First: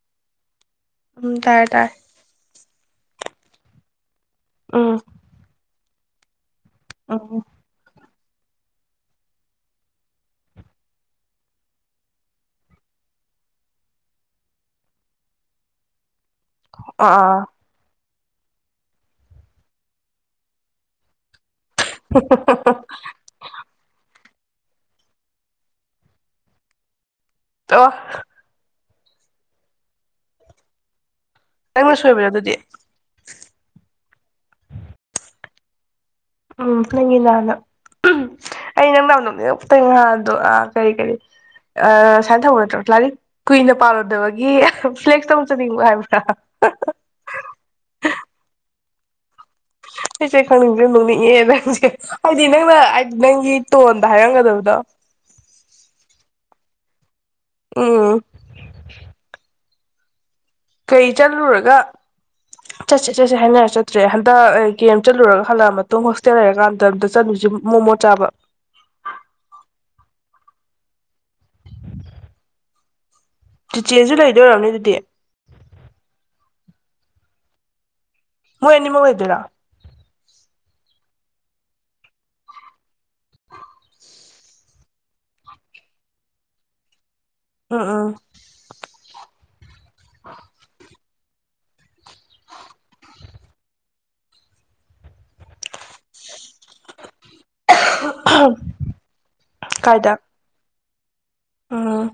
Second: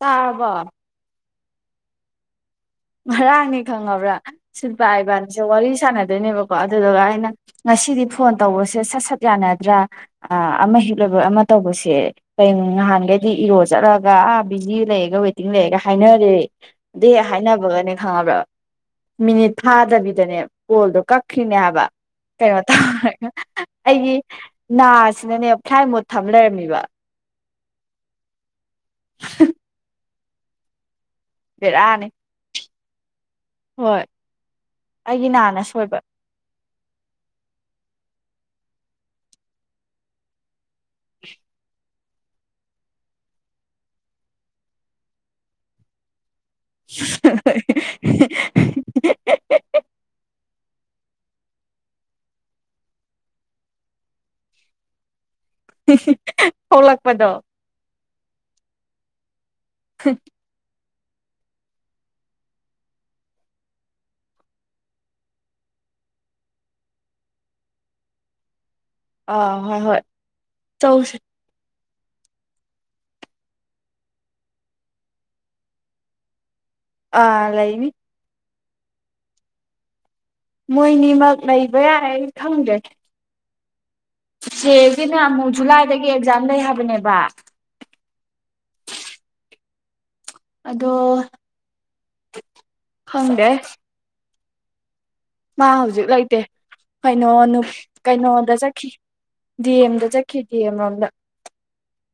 ꯇꯥꯕ ꯎꯝ ꯇꯔꯦ ꯇꯔ ꯉꯅꯤ ꯈꯪꯉꯕ꯭ꯔꯥ ꯁꯤ ꯎꯝ ꯄꯥꯏꯕꯅꯤ ꯆ ꯋꯥꯔꯤ ꯆꯥꯟꯅ ꯑꯗꯨꯅꯦꯕ ꯀ ꯑꯗꯨꯗꯨꯒ ꯑꯩꯅ ꯎꯝ ꯉꯁꯤꯗꯤ ꯐꯣꯟ ꯇꯧꯕꯁꯦ ꯁꯠ ꯁꯠ ꯌꯥꯅꯗ꯭ꯔꯥ ꯑꯃ ꯍꯤꯛꯂꯕ ꯑꯃ ꯇꯧꯕꯁꯦ ꯀ ꯅꯍꯥꯟꯒꯩꯗꯤ ꯏꯔꯣ ꯆꯠꯂꯒ ꯑꯥ ꯕꯤꯖꯤ ꯂꯩꯔꯒ ꯋꯦꯇꯤꯡ ꯂꯩꯔꯒ ꯍꯥꯏꯅꯔꯦ ꯑꯗꯨ ꯑꯥ ꯑꯥ ꯍꯥꯏꯅꯕ ꯈꯉꯕ꯭ꯔ ꯃꯤꯅꯤꯠ ꯊꯥꯗꯕꯤꯗꯅꯦ ꯄꯣꯜꯗꯣ ꯀꯛꯈꯅꯦ ꯍꯥꯏꯕ ꯀꯩꯅꯣ ꯇ ꯑꯩꯒꯤ ꯅꯥꯁꯤꯅꯅꯦ ꯐ꯭ꯂꯥꯏ ꯃꯣꯠ ꯊꯝ ꯂꯩꯔꯝꯃꯤꯕ ꯑ ꯍ ꯅꯪꯅ ꯁꯣꯏꯕ ꯌꯥ ꯑꯗꯨꯗꯤ ꯍꯣꯏ ꯑꯩꯒꯤ ꯅꯥꯅ ꯁꯣꯏꯕ ꯎꯝ ꯅꯪꯒꯤꯅꯥꯅ ꯑꯩ ꯅꯪ ꯅ ꯅꯣꯛꯅꯦꯛꯇ ꯉꯍꯥꯗꯣ ꯀꯔꯤ ꯀꯔꯤ ꯁꯨꯃꯥꯏꯅ ꯊꯧꯕ ꯅꯠꯇ꯭ꯔꯣ ꯂꯥꯏꯔꯤꯛ ꯀꯨꯏꯅ ꯄꯥꯜꯂꯨꯗꯕꯒꯤ ꯐ꯭ꯂꯦꯛꯁꯇ ꯑꯃꯨꯛ ꯆꯠꯅꯤꯡꯕ ꯍꯥꯏꯕ꯭ꯔꯥ [unintelligible] ꯍ ꯪ ꯅꯅꯤꯡꯉꯦ ꯅꯪꯁꯦ ꯍꯥꯏꯗꯤ ꯅꯪꯅ ꯅꯪꯒꯤ ꯇꯣꯟꯗ ꯍꯥꯏꯔꯝꯒꯗꯕꯗꯣ ꯊꯣꯛꯣꯂꯛꯄꯗꯣ ꯎꯝ ꯍ ꯀꯩ ꯆꯠꯂꯨꯔꯒ ꯆꯠꯁ ꯆꯠꯁ ꯍꯥꯏꯅꯔ ꯆꯠꯇ꯭ꯔꯦ ꯍꯟꯗꯛ ꯀ ꯆꯠꯂꯨꯔꯒ ꯍꯜꯂꯛꯑ ꯃꯇꯨꯡ ꯍꯣꯁꯇꯦꯜ ꯂꯩꯔꯀꯥꯟꯗ ꯑꯝꯇ ꯆꯠꯂꯨꯁꯤꯦ ꯃꯣꯃꯣ ꯆꯥꯕ ꯑ ꯍꯣꯏ ꯍꯣꯏ ꯆꯧꯁ ꯆꯤꯆꯦꯁꯨ ꯂꯩꯗꯣꯏ ꯑꯣꯏꯔꯝꯅꯤ ꯑꯗꯨꯗꯤ ꯑꯥ ꯂꯩꯥꯅꯤ ꯃꯣꯏ ꯑꯅꯤꯃꯛ ꯂꯩꯗꯣꯏꯔꯣ ꯃꯣꯏꯅꯤꯃꯛ ꯂꯩꯕ ꯌꯥꯏ ꯈꯪꯗꯦ ꯆꯦꯒꯤꯅ ꯑꯃꯨꯛ ꯖꯨꯂꯥꯏꯗꯒꯤ ꯑꯦꯛꯖꯥꯝ ꯂꯩ ꯍꯥꯏꯕꯅꯦꯕ ꯎꯝ ꯎꯝ ꯑꯗꯣ ꯈꯪꯗꯦ ꯃꯥ ꯍꯧꯖꯤꯛ ꯂꯩꯇꯦ ꯀꯩꯅꯣ ꯀꯩꯅꯣꯗ ꯆꯠꯈꯤ ꯗꯤ ꯑꯦꯝꯗ ꯆꯠꯈꯤ ꯗꯤ ꯑꯦꯝ ꯂꯣꯝꯗ ꯑꯥ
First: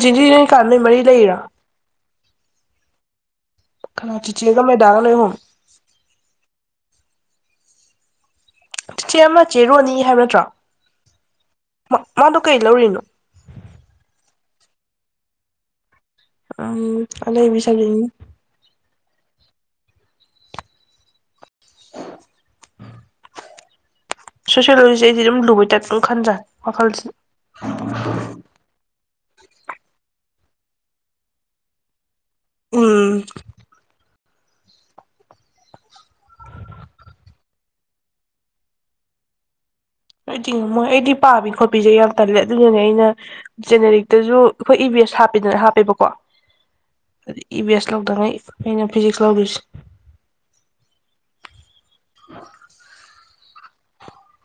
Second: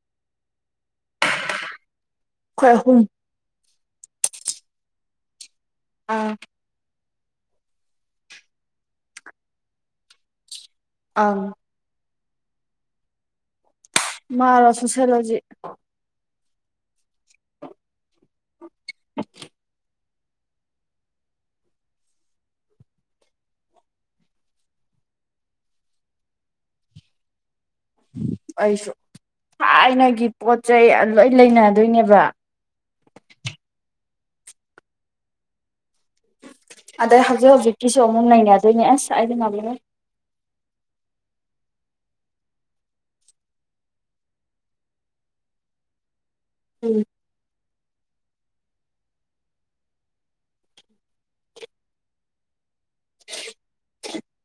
ꯖꯤꯗꯤ ꯅꯣꯏ ꯀꯥ ꯅꯣꯏ ꯃꯔꯤ ꯂꯩꯔꯣ ꯈꯣꯏ ꯑꯍꯨꯝ ꯆꯤꯆꯦꯒ ꯃꯦꯗꯥꯒ ꯅꯣꯏ ꯑꯍꯨꯝ ꯑꯥ ꯆꯤꯆꯦ ꯑꯃꯅ ꯆꯦ ꯔꯣꯅꯤ ꯍꯥꯏꯕ ꯅꯠꯇ꯭ꯔꯣ ꯑꯪ ꯃꯗꯨ ꯀꯩ ꯂꯧꯔꯤꯅꯣ ꯃꯥꯔꯣ ꯁꯣꯁꯦꯂꯣꯖꯤ ꯎꯝ ꯑꯅꯩꯕꯤ ꯁꯕꯖꯦꯛꯅꯤꯅꯦ [unintelligible] ꯁꯣꯁꯤꯌꯣꯂꯣꯖꯤ ꯑꯩꯗꯤ ꯑꯗꯨꯝ ꯂꯨꯕꯩ ꯇꯥꯏꯞ ꯈꯟꯖꯥꯅꯤ ꯋꯥꯈꯜꯁꯤ ꯑꯩꯁꯨ ꯊꯥꯏꯅꯒꯤ ꯄꯣꯠ ꯆꯩ ꯂꯣꯏ ꯂꯩꯅꯗꯣꯏꯅꯦꯕ ꯎꯝ ꯑꯗꯩ ꯍꯧꯖꯤꯛ ꯍꯧꯖꯤꯛꯀꯤꯁꯨ ꯑꯃꯨꯛ ꯅꯩꯅꯗꯣꯏꯅꯦ ꯑꯁ ꯑꯗꯤ ꯉꯝꯃꯣꯏ ꯑꯩꯗꯤ ꯃꯣꯏ ꯑꯩꯗꯤ ꯄꯥꯕꯤ ꯈꯣꯠꯄꯤꯁꯦ ꯌꯥꯝ ꯇꯜꯂꯦ ꯑꯗꯨꯗꯨꯅꯦ ꯑꯩꯅ ꯖꯦꯅꯦꯔꯤꯛꯇꯁꯨ ꯑꯩꯈꯣꯏ ꯏ ꯕꯤ ꯑꯦꯁ ꯍꯥꯞꯄꯦꯗꯅ ꯍꯥꯞꯄꯦꯕꯀꯣ ꯎꯝ ꯏꯕꯤ ꯑꯦꯁ ꯂꯧꯗ ꯐꯤꯖꯁ ꯂꯧꯁꯤ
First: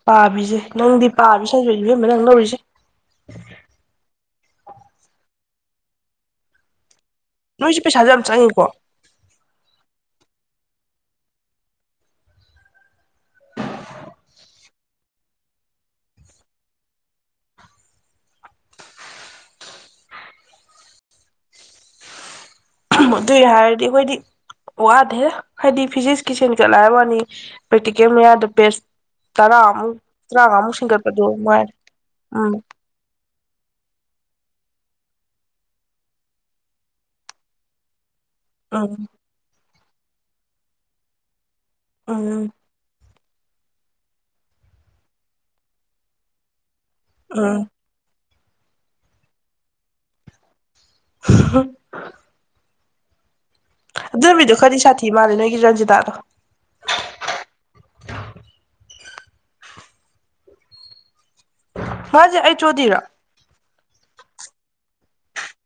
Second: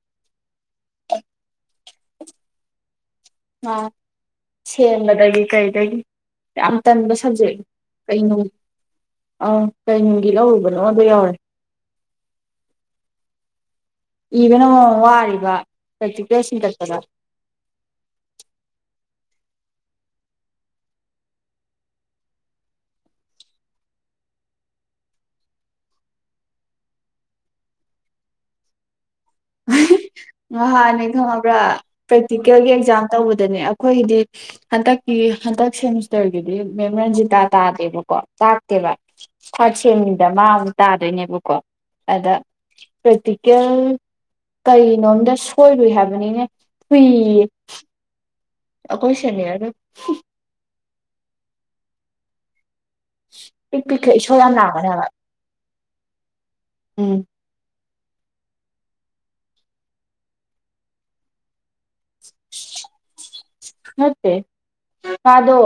ꯄꯥꯕꯤꯁꯦ ꯅꯪꯗꯤ ꯄꯥꯕꯤ ꯁꯕꯖꯦꯛꯅꯤ ꯏꯕꯦꯝꯃ ꯅꯪ ꯂꯧꯔꯤꯁꯦ [unintelligible] ꯁꯦꯝꯕꯗꯒꯤ ꯀꯩꯗꯒꯤ ꯌꯥꯝ ꯇꯟꯕ ꯁꯕ ꯁꯟꯖꯦꯛ ꯅꯣꯏꯁꯨ ꯄꯩꯁꯥꯁꯨ ꯌꯥꯝ ꯀꯩꯅꯣ ꯆꯪꯉꯤꯀꯣ ꯑꯥ ꯀꯩꯅꯨꯡꯒꯤ ꯂꯧꯔꯨꯕꯗꯣ ꯀꯣꯗꯣ ꯌꯧꯔꯦ ꯏꯕꯅ ꯃꯔꯣꯝ ꯋꯥꯔꯤꯕ ꯄ꯭ꯔꯦꯛꯇꯤꯀꯦꯜ ꯁꯤꯟꯀꯠꯄꯗ ꯑꯗꯨꯏ ꯍꯥꯏꯔꯗꯤ ꯑꯩꯈꯣꯏꯗꯤ ꯋꯥꯗꯦ ꯍꯥꯏꯗꯤ ꯐꯤꯖꯤꯛꯁꯀꯤ ꯁꯥꯟꯀꯠꯂꯦ ꯍꯥꯏꯕ ꯋꯥꯅꯤ ꯄ꯭ꯔꯦꯛꯇꯤꯀꯦꯜ ꯃꯌꯥꯗ ꯄꯦꯁ ꯇꯔꯥꯃꯨꯛ ꯇꯔꯥꯃꯉꯥꯃꯨꯛ ꯅꯍꯥꯟꯅꯦ ꯁꯤꯡꯒꯠꯄꯗꯣ ꯈꯪꯉꯕ꯭ꯔꯥ ꯃꯉꯥꯏꯔꯦ ꯎꯝ ꯄ꯭ꯔꯦꯛꯇꯤꯀꯦꯜꯒꯤ ꯑꯦꯛꯖꯥꯝ ꯇꯧꯕꯗ ꯑꯗꯨꯗꯅꯦ ꯑꯩꯈꯣꯏꯒꯤꯗꯤ ꯍꯟꯗꯛꯀꯤ ꯍꯟꯗꯛ ꯁꯦꯃꯤꯁꯇꯔꯒꯤꯗꯤ ꯃꯦꯝ ꯔꯟꯖꯤꯇꯥ ꯇꯥꯗꯦꯕꯀꯣ ꯊꯥꯛꯇꯦꯕ ꯎꯝ ꯊ꯭ꯔꯥꯠ ꯁꯦꯝꯒꯤꯗ ꯃꯥ ꯑꯃꯨꯛ ꯇꯥꯗꯣꯏꯅꯦꯕꯀꯣ ꯑꯗ ꯎꯝ ꯄ꯭ꯔꯦꯛꯇꯤꯀꯦꯜ ꯀꯩ ꯀꯩꯅꯣꯝꯗ ꯁꯣꯏꯔꯨꯏ ꯍꯥꯏꯕꯅꯤꯅꯦ ꯐꯨꯏ ꯑꯌꯦ ꯎꯝ ꯑꯈꯣꯏ ꯁꯦꯅꯤꯌꯥꯔ ꯗꯣ [inaudible] ꯄꯤꯛ ꯄꯤꯛꯈꯩ ꯏꯁꯧ ꯌꯥꯝ ꯑꯗꯨꯃꯤꯗꯣ ꯈꯔꯗꯤ ꯂꯥꯡꯕꯅꯦ ꯍꯥꯏꯕ ꯁꯥꯊꯤ ꯃꯥꯜꯂꯦ ꯅꯣꯏꯒꯤ ꯔꯟꯖꯤꯇꯥꯗꯣ ꯑ ꯎꯝ ꯃꯥꯁꯦ ꯑꯩꯅ ꯑꯣ ꯗꯤꯔꯣ ꯅꯠꯇꯦ ꯃꯥꯗꯣ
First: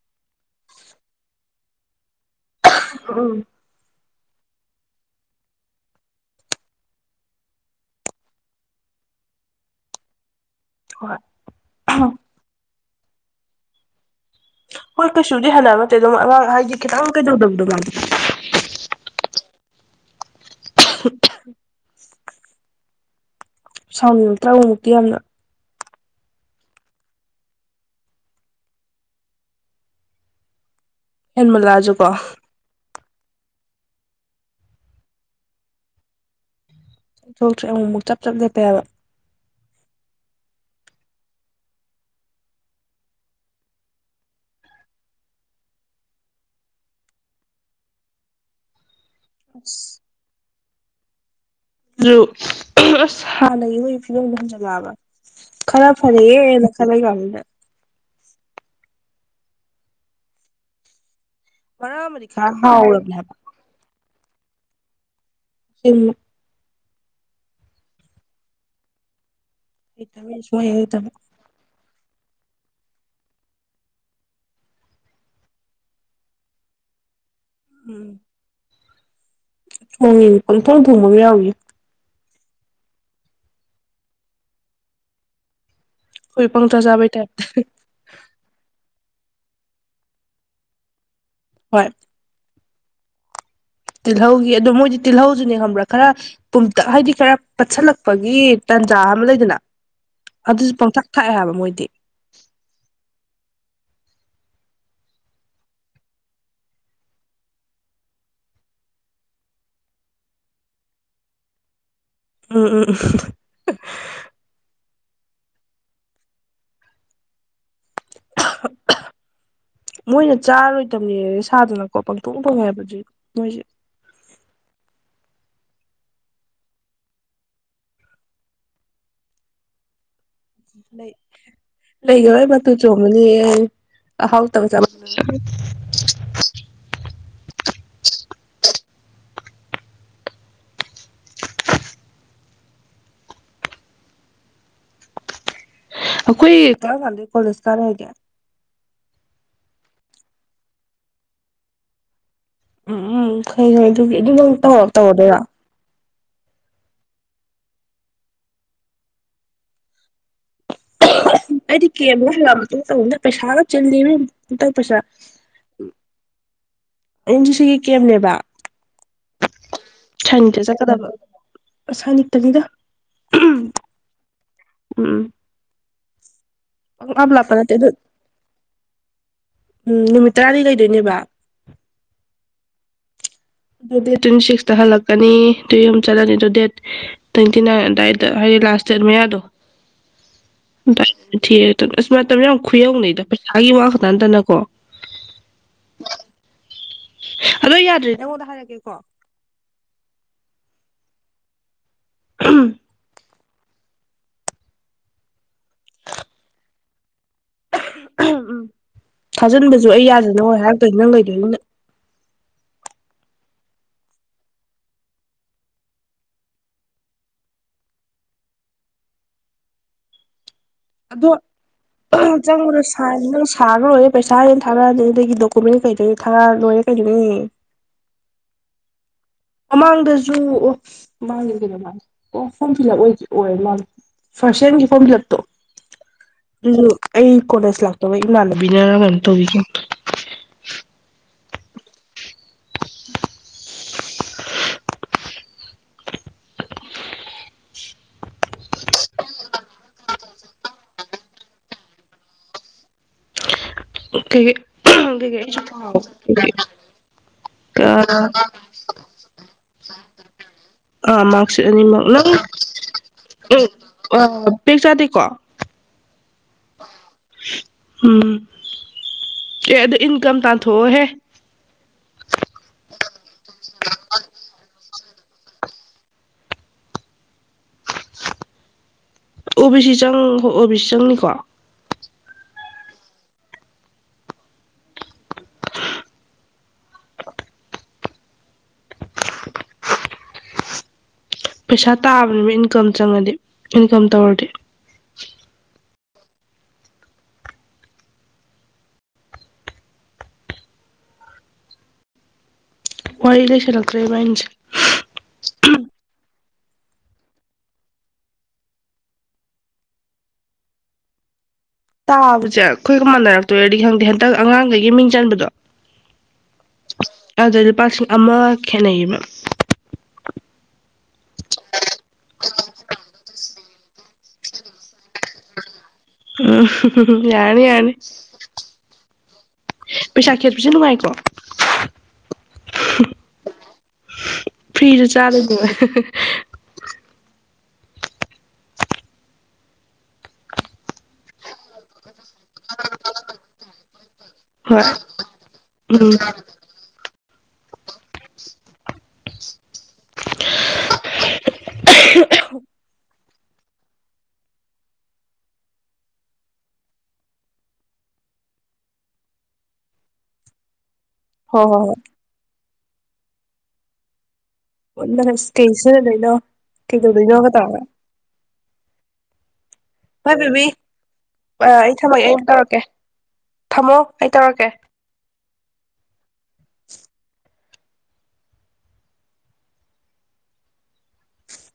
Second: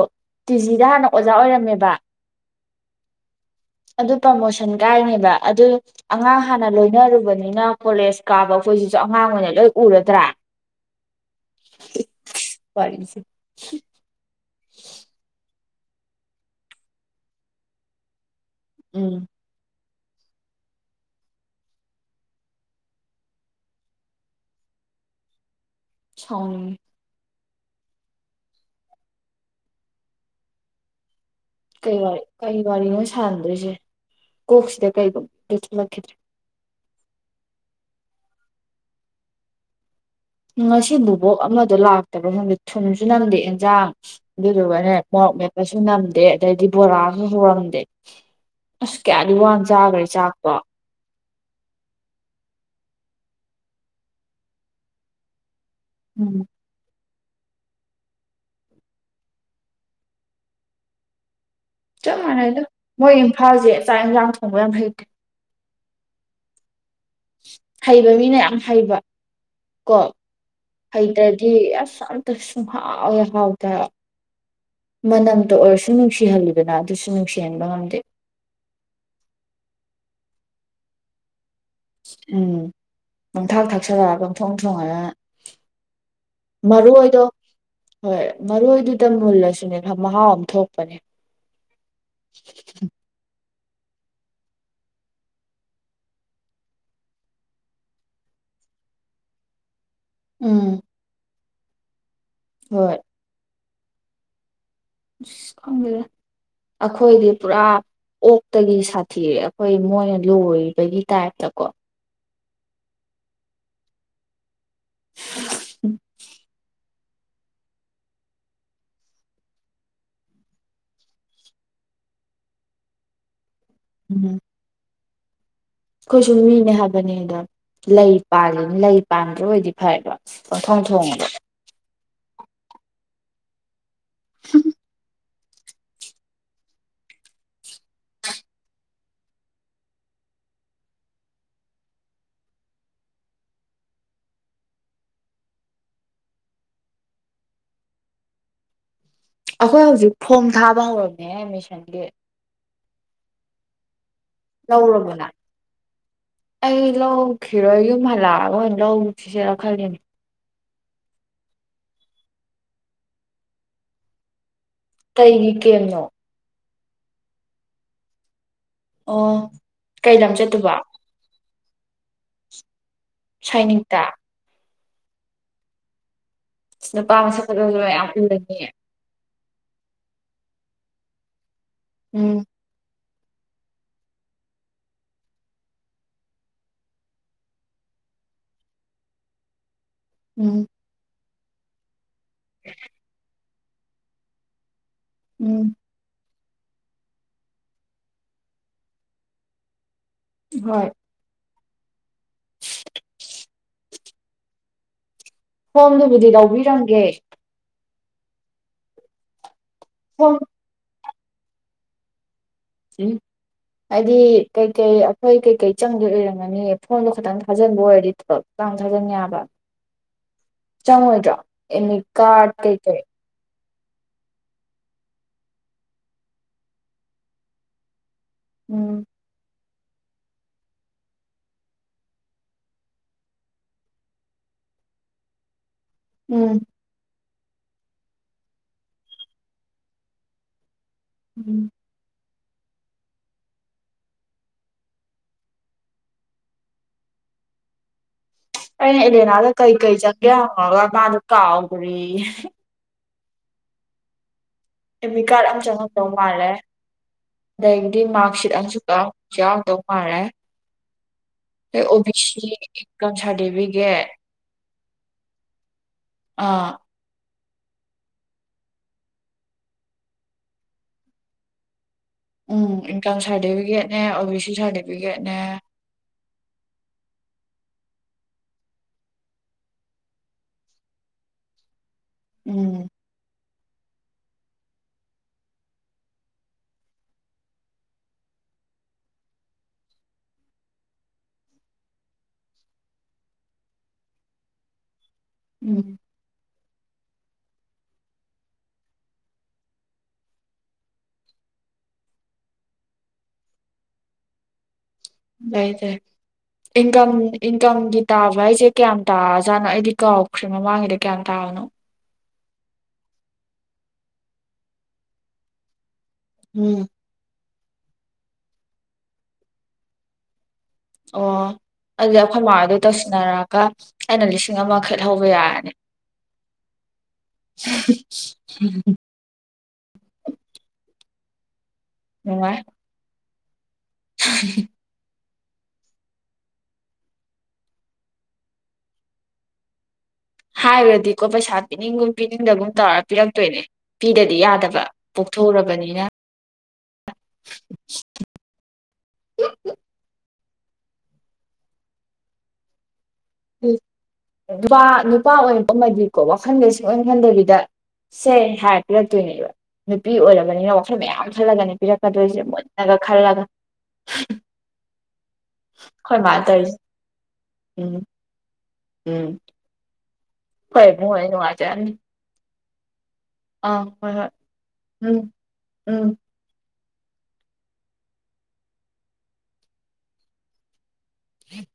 ꯇꯤꯖꯤꯗ ꯍꯥꯟꯅ ꯑꯣꯖꯥ ꯑꯣꯏꯔꯝꯃꯦꯕ ꯎꯝ ꯑꯗꯨ ꯄ꯭ꯔꯃꯣꯁꯟ ꯀꯥꯏꯅꯦꯕ ꯑꯗꯨ ꯑꯉꯥꯡ ꯍꯥꯟꯅ ꯂꯣꯏꯅꯔꯨꯕꯅꯤꯅ ꯀꯣꯂꯦꯖ ꯀꯥꯕ ꯑꯩꯈꯣꯏꯁꯤꯁꯨ ꯑꯉꯥꯡ ꯑꯣꯏꯅ ꯂꯣꯏ ꯎꯔꯗ꯭ꯔꯥ ꯍꯣꯏ ꯄꯁꯤ ꯍꯣꯏ ꯀꯁꯨꯗꯤ ꯍꯥꯜꯂꯔꯣꯏ ꯍꯥꯏꯁꯦ ꯈꯤꯇꯪ ꯀꯩꯗꯧꯗꯕꯗꯣ ꯃꯥꯒꯤ ꯎꯝ [inaudible] ꯁꯥꯎꯟ ꯍꯟꯇꯛꯃꯨꯛꯇꯤ ꯌꯥꯝꯅ ꯁꯥꯎꯟ ꯀꯩ ꯍꯦꯟꯃꯜꯂꯛꯑꯁꯨꯀꯣ ꯀꯩ ꯋꯥꯔꯤꯅꯣ ꯁꯥꯟꯅꯗꯣꯏꯁꯦ ꯀꯣꯛꯁꯤꯗ ꯀꯔꯤꯒꯨꯝ ꯂꯁꯤꯂꯛꯈꯤꯗ꯭ꯔꯦ ꯊꯣꯛꯇ꯭ꯔ ꯑꯃꯨꯛ ꯑꯃꯨꯛ ꯆꯞ ꯆꯞ ꯂꯦꯞꯄꯦꯕ ꯉꯁꯤ ꯕꯣꯕꯣꯛ ꯑꯃꯗꯣ ꯂꯥꯛꯇꯦ ꯈꯪꯗꯦ ꯊꯨꯝꯁꯨ ꯅꯝꯗꯦ ꯑꯦꯟꯖꯥꯡ ꯑꯗꯨꯗꯨꯒꯅꯦ ꯃꯣꯔꯣꯛ ꯃꯦꯠꯄꯁꯨ ꯅꯝꯗꯦ ꯑꯗꯩꯗꯤ ꯕꯣꯔꯥꯁꯨ ꯍꯧꯔꯝꯗꯦ ꯑꯁ ꯀꯌꯥꯗꯤ ꯋꯥꯅ ꯑꯁ ꯆꯥꯈ꯭ꯔꯦ ꯆꯥꯛꯄꯣ ꯑꯗꯨ ꯑꯁ ꯍꯥꯟꯅꯒꯤ ꯃꯣꯏꯒꯤ ꯐꯤꯕꯣꯝꯗꯣ ꯍꯟꯖꯤꯜꯂꯛꯑꯕ ꯈꯔ ꯎꯝ ꯐꯔꯦꯅ ꯈꯔꯒ ꯑ ꯃꯔꯛ ꯆꯞ ꯑꯃꯗꯤ ꯈꯔ ꯃꯥꯟꯅꯩꯗꯣ ꯍꯥꯎꯔꯕꯅꯦ ꯃꯣꯏ ꯍꯥꯏꯕ ꯏꯝꯐꯥꯜꯁꯦ ꯆꯥꯛ ꯌꯦꯟꯁꯥꯡ ꯊꯣꯡꯕ ꯌꯥꯝ ꯍꯩꯇꯦ ꯌꯨꯝ ꯍꯩꯕ ꯃꯤꯅ ꯌꯥꯝ ꯍꯩꯕ ꯀꯣ ꯍꯩꯇꯕꯩꯅꯤ ꯁꯨꯡꯍꯩ ꯍꯩꯇꯕ ꯍꯩꯗ꯭ꯔꯗꯤ ꯑꯁ ꯌꯥꯝ ꯁꯨꯡꯍꯥꯎ ꯍꯦꯛ ꯍꯥꯎꯇꯦ ꯍꯥꯏꯕ ꯃꯅꯝꯇ ꯑꯣꯏꯔꯁꯨ ꯅꯨꯡꯁꯤꯍꯜꯂꯤꯗꯅ ꯑꯗꯨꯁꯨ ꯅꯨꯡꯁꯤ ꯅꯨꯡꯁꯤꯍꯟꯕ ꯉꯝꯗꯦ ꯍꯣꯡꯉꯦꯅꯦ ꯄꯡꯊꯣꯡ ꯊꯣꯡꯕ ꯑꯃ ꯌꯥꯎꯔꯤ ꯎꯝ ꯄꯪ ꯊꯥꯛ ꯊꯥꯛꯆꯜꯂ ꯄꯪ ꯊꯣꯡ ꯊꯣꯡꯉꯥ ꯑꯩꯈꯣꯏ ꯄꯪꯆꯥ ꯃꯔꯨ ꯆꯥꯕꯩ ꯑꯣꯏꯗꯣ ꯇꯥꯏꯞꯇ ꯍꯣꯏ ꯃꯔꯣꯏꯗꯨꯗꯤ ꯈꯤꯇ ꯃꯨꯜꯂꯁꯨꯅꯦ ꯃꯍꯥꯎ ꯑꯃ ꯊꯣꯛꯄꯅꯦ ꯍꯣꯏ ꯎ ꯇꯤꯜꯍꯧꯒꯤ ꯑꯗꯣ ꯃꯣꯏꯗꯤ ꯇꯤꯜꯍꯧꯁꯨꯅꯦ ꯈꯪꯕ꯭ꯔꯥ ꯈꯔ ꯄꯨꯝꯇꯛ ꯍꯥꯏꯗꯤ ꯈꯔ ꯄꯠꯁꯤꯜꯂꯛꯄꯒꯤ ꯇꯥꯟꯖꯥ ꯑꯃ ꯂꯩꯗꯅ ꯎꯝ ꯑꯗꯨꯁꯨ ꯄꯪꯊꯥꯛ ꯊꯥꯛꯑꯦ ꯍꯥꯏꯕ ꯃꯣꯏꯗꯤ ꯍꯣꯏ ꯑꯁ ꯈꯪꯗꯦ ꯑꯩꯈꯣꯏꯗꯤ ꯄꯨꯔꯥ ꯑꯣꯛꯇꯒꯤ ꯁꯥꯊꯤꯔꯦ ꯑꯩꯈꯣꯏ ꯃꯣꯏꯅ ꯂꯣꯏꯕꯒꯤ ꯇꯥꯏꯞꯇꯀꯣ ꯎꯝ ꯎꯝ [unintelligible] ꯃꯣꯏꯅ ꯆꯥꯔꯣꯏꯗꯕꯅꯦ ꯁꯥꯗꯅꯀꯣ ꯄꯪꯊꯣꯛ ꯄꯧ ꯍꯥꯏꯕꯗꯨ ꯃꯣꯏꯁꯦ ꯎꯝ ꯑꯩꯈꯣꯏꯁꯨ ꯃꯤꯅꯦ ꯍꯥꯏꯕꯅꯤ ꯑꯗ ꯂꯩ ꯄꯥꯜꯂꯤꯅ ꯂꯩ ꯄꯥꯟꯗ꯭ꯔꯥ ꯑꯣꯏꯗꯤ ꯐꯔꯕ ꯂꯩ ꯂꯩꯒ ꯇꯨ ꯆꯨꯝꯂꯤ ꯍꯥꯎ ꯇꯧꯕ ꯆꯥꯃꯜ ꯑꯩꯈꯣꯏ ꯀꯔꯝ ꯀꯥꯟꯗ ꯀꯣꯂꯦꯖ ꯀꯥꯔ ꯍꯥꯏꯒꯦ ꯑꯩꯈꯣꯏ ꯍꯧꯖꯤꯛ ꯐꯣꯝ ꯊꯥꯕ ꯍꯧꯔꯕꯝꯅꯦ ꯑꯦꯃꯤꯁꯤꯒꯤ ꯎꯝ ꯎꯝ ꯈꯣꯏ ꯍꯣꯏ ꯑꯗꯨꯒꯤ ꯑꯗꯨ ꯇꯧꯔꯣ ꯂꯧꯔꯕꯅ ꯇꯧꯔꯗꯣꯏꯔꯣ ꯑꯩ ꯂꯧꯈꯤꯔꯣꯏ ꯌꯨꯝ ꯍꯜꯂꯛꯑꯒ ꯂꯧ ꯂꯧꯁꯤꯔ ꯈꯜꯂꯤꯅꯦ ꯑꯩꯗꯤ ꯀꯦꯝ ꯍꯜꯂꯛ ꯄꯩꯁꯥꯅ ꯆꯤꯜꯂꯤ ꯍꯟꯗꯛ ꯄꯩꯁꯥ ꯀꯩꯒꯤ ꯀꯦꯝꯅꯣ ꯑꯟꯁꯤꯁꯤꯒꯤ ꯀꯦꯝꯅꯦꯕ ꯑꯣ ꯀꯩ ꯂꯝ ꯁꯥꯏꯅꯤꯛꯇ ꯆꯠꯇꯕ ꯆꯠꯀꯗꯕ ꯁꯥꯏꯅꯤꯛꯇꯅꯤꯗ ꯎꯝ ꯁꯥꯏꯅꯤꯇꯥ ꯎꯝ ꯄꯪꯂꯥꯞ ꯂꯥꯞꯄ ꯅꯠꯇꯦ ꯑꯗꯨ [unintelligible] ꯎꯝ ꯅꯨꯃꯤꯠ ꯇꯔꯥꯗꯤ ꯂꯩꯗꯣꯏꯅꯦꯕ ꯎꯝ ꯑꯗꯨ ꯗꯦꯠ ꯇ꯭ꯋꯦꯟꯇꯤ ꯁꯤꯛꯁꯇ ꯍꯜꯂꯛꯀꯅꯤ ꯑꯗꯨꯏ ꯑꯍꯨꯝ ꯆꯠꯂꯅꯤ ꯑꯗꯣ ꯗꯦꯠ ꯇ꯭ꯋꯦꯟꯇꯤ ꯅꯥꯏꯟ ꯑꯗꯨꯋꯥꯏꯗ ꯍꯥꯏꯗꯤ ꯂꯥꯁ ꯗꯦꯠ ꯃꯌꯥꯗꯣ ꯎꯝ [unintelligible] [unintelligible] ꯑꯃ ꯃꯇꯝ ꯌꯥꯝ ꯈꯨꯌꯧꯅꯩꯗꯩ ꯍꯥꯏꯒꯤ ꯋꯥꯥꯈꯛ ꯅꯥꯠꯇꯅꯀꯣ ꯎꯝ ꯑꯗꯣ ꯌꯥꯗ꯭ꯔꯦ ꯅꯪꯉꯣꯟꯗ ꯍꯥꯏꯔꯛꯀꯦꯀꯣ ꯍꯣꯏ [unintelligible] [unintelligible] ꯐꯣꯝꯗꯨꯕꯨꯗꯤ ꯂꯧꯕꯤꯔꯝꯒꯦ ꯎꯝ ꯊꯖꯟꯕ ꯑꯗꯨꯨ ꯑꯩ ꯐꯣꯝ ꯌꯥꯗꯔꯗꯤ ꯅꯥꯉꯣꯜ ꯍꯥꯏꯔꯛꯇꯅꯤ ꯅꯪꯒꯩ [unintelligible] ꯎꯝ ꯍꯥꯏꯗꯤ ꯀꯩꯀꯩ ꯑꯩꯈꯣꯏ ꯀꯩꯀꯩ ꯆꯪꯗꯣꯏ ꯑꯣꯏꯔꯝꯒꯅꯤ ꯐꯣꯟꯗꯣ ꯈꯇꯪ ꯊꯥꯖꯤꯟꯕ ꯑꯣꯏꯔꯗꯤ ꯊꯕꯞ ꯆꯥꯡ ꯊꯥꯖꯟꯦꯕ ꯑꯗꯣ ꯆꯪꯃꯣꯏꯗ꯭ꯔꯥ ꯑꯦꯅꯤ ꯀꯥꯔꯠ ꯀꯩꯀꯩ ꯊꯥꯔ ꯂꯣꯏꯔꯦ ꯄꯩꯁꯥ ꯍꯦꯟꯅ ꯊꯥꯔꯛꯑꯗꯤ ꯑꯗꯨꯗꯒꯤ ꯗꯣꯀꯨꯃꯦꯟ ꯀꯩꯗꯣꯏꯅꯤ ꯊꯥꯔꯛ ꯂꯣꯏꯔꯦ ꯀꯩꯗꯣꯏꯅꯤ ꯎꯝ ꯃꯃꯥꯡꯗꯁꯨ ꯑꯣ ꯃꯃꯥꯡꯗ ꯀꯩꯅꯣ ꯃꯥꯜꯂꯦ ꯑꯣ ꯐꯣꯔꯝ ꯐꯤꯜꯂꯞ ꯑꯣꯏꯈꯤ ꯑꯣꯏꯔ ꯃꯥꯜꯂꯦ ꯐꯥꯔꯁ ꯁꯦꯝꯒꯤ ꯐꯣꯔꯝ ꯐꯤꯜꯂꯞꯇꯣ ꯎꯝ ꯑꯩ ꯀꯣꯂꯦꯖ ꯂꯥꯛꯇꯕꯩ ꯏꯃꯥꯟꯂꯕꯤꯅꯦꯔ ꯀꯩꯅꯣꯝ ꯇꯧꯕꯤꯈꯤꯝꯅꯤ ꯎꯝ ꯑꯩꯅ ꯑꯦꯂꯦꯅꯥꯗ ꯀꯩꯀꯩ ꯆꯪꯒꯦ ꯍꯪꯉꯒ ꯃꯥꯗꯣ ꯀꯥꯎꯈ꯭ꯔꯦꯋꯦ [unintelligible] ꯑꯦꯗꯃꯤꯠ ꯀꯩꯀꯩ ꯀꯥꯔꯗ ꯑꯃ ꯑꯩꯁꯨ ꯆꯪꯉꯇꯧ ꯃꯥꯜꯂꯦ ꯑꯗꯒꯤꯗꯤ ꯀꯥꯎ ꯃꯥꯔꯛꯁꯤꯠ ꯑꯃꯁꯨ ꯌꯥꯎꯗꯧ ꯃꯥꯜꯂꯦ ꯑꯥ ꯃꯥꯔꯛꯁꯤꯠ ꯑꯗꯩ ꯑꯣ ꯑꯅꯤꯃꯛ ꯕꯤ ꯅꯪ ꯁꯤ ꯏꯟꯀꯝ ꯁꯥꯔꯇꯤꯐꯤꯀꯦꯠ ꯄꯦꯛ ꯆꯗꯦꯀꯣ ꯑꯥ ꯎꯝ ꯑꯦ ꯑꯗꯨ ꯏꯟꯀꯝ ꯇꯥꯟꯊꯣꯛꯑꯣꯍꯦ ꯎꯝ ꯏꯟꯀꯝꯁ ꯁꯥꯔꯇꯤꯕꯤꯒꯦꯅꯦ ꯑꯣꯕꯤ ꯁꯤ ꯁꯥꯔꯇꯤ ꯒꯅꯦ ꯑꯣ ꯕꯤ ꯁꯤ ꯆꯪ ꯍꯣꯏ ꯑꯣ ꯕꯤ ꯁꯤ ꯆꯪꯅꯤꯀꯣ ꯎꯝ ꯄꯩꯁꯥ ꯇꯥꯕꯅꯤꯕ ꯏꯟꯀꯝ ꯆꯪꯉꯗꯤ ꯏꯟꯀꯝ ꯇꯧꯔꯗꯤ ꯎꯝ ꯋꯥꯔꯤ ꯂꯩꯁꯜꯂꯛꯇꯔꯦ ꯏꯕꯥꯏꯅꯤꯁꯦ ꯂꯩ ꯂꯩ ꯏꯟꯀꯝ ꯏꯟꯀꯝꯒꯤ ꯇꯥꯕ ꯍꯥꯏꯁꯦ ꯀꯌꯥꯝ ꯇꯥꯖꯥꯠꯅꯣ ꯑꯩꯗꯤ ꯀꯥꯎꯈ꯭ꯔꯦ ꯃꯃꯥꯡꯉꯤꯗ ꯀꯌꯥꯝ ꯇꯥꯕꯅꯣ ꯆꯥꯕꯁꯦ ꯑꯩꯈꯣꯏꯒ ꯃꯥꯟꯅꯔꯛꯇꯣꯏꯔꯗꯤ ꯈꯪꯗꯦ ꯍꯟꯇꯛ ꯑꯉꯥꯡꯈꯩꯒꯤ ꯃꯤꯡ ꯆꯟꯕꯗꯣ ꯎꯝ ꯑꯗꯨꯗꯩ ꯂꯨꯄꯥ ꯂꯤꯁꯤꯡ ꯑꯃ ꯈꯦꯅꯩꯌꯦꯕ ꯑꯣ ꯑꯗꯨꯗꯤ ꯑꯩꯈꯣꯏ ꯃꯥꯗꯣ ꯇꯧꯁꯤꯟꯅꯔꯛꯑꯒ ꯑꯩꯅ ꯂꯤꯁꯤꯡ ꯑꯃꯈꯠꯍꯧꯕ ꯌꯥꯔꯅꯤ ꯎ ꯌꯥꯅꯤ ꯌꯥꯅꯤ ꯄꯩꯁꯥ ꯈꯠꯄꯁꯨ ꯅꯨꯡꯉꯥꯏꯀꯣ ꯎꯃ [unintelligible] ꯆꯂꯗ ꯍꯥꯏꯈ꯭ꯔꯗꯤꯀꯣ ꯄꯩꯁꯥ ꯄꯤꯅꯤꯡꯒꯨꯝ ꯄꯤꯅꯤꯡꯗꯒꯨꯝ ꯇꯧꯔ ꯄꯤꯔꯛꯇꯣꯏꯅꯦ ꯅꯨ ꯄꯄꯤꯗꯗꯤ ꯌꯥꯗꯕ ꯍꯣꯏ ꯄꯣꯛꯊꯣꯛꯎꯔꯕꯅꯤꯅ ꯎꯝ [unintelligible] [unintelligible] ꯎ ꯅꯨꯄꯥ ꯅꯨꯄꯥ ꯑꯣꯏꯔꯛꯄ ꯑꯃꯗꯤꯀꯣ ꯋꯥꯈꯜꯗ ꯁꯨꯡ ꯑꯣꯏꯟ ꯈꯟꯗꯕꯤꯗ ꯁꯦ ꯍꯥꯏꯔꯄꯤꯔꯛꯇꯣꯏꯅꯦꯕ ꯅꯨꯄꯤ ꯑꯣꯏꯔꯕꯅꯤꯅꯈ ꯁ ꯃꯌꯥꯝ ꯍꯣꯏ ꯁꯤꯜꯂꯒꯅꯦ ꯍꯣꯏ ꯄꯤꯔꯛꯀꯗꯣꯏꯁꯦ ꯃꯣꯏ ꯈꯔꯂꯒ ꯑꯣ ꯁꯇꯦꯁꯟ ꯏ ꯂꯩꯩꯅꯣ ꯀꯩꯗꯅꯣ ꯇꯥꯕ ꯎꯝ ꯎꯝ ꯍꯣꯏ ꯕꯦꯕꯤ ꯍꯣꯏ ꯏꯕꯨꯡꯉꯣ ꯅꯨꯡꯉꯥꯏꯖꯔꯝꯅꯤ ꯑꯩ ꯊꯃꯒꯦ ꯑꯩ ꯇꯧ ꯑꯦ ꯑꯥ ꯍꯣꯏ ꯍꯣꯏ ꯎꯝ ꯎꯝ ꯎꯝ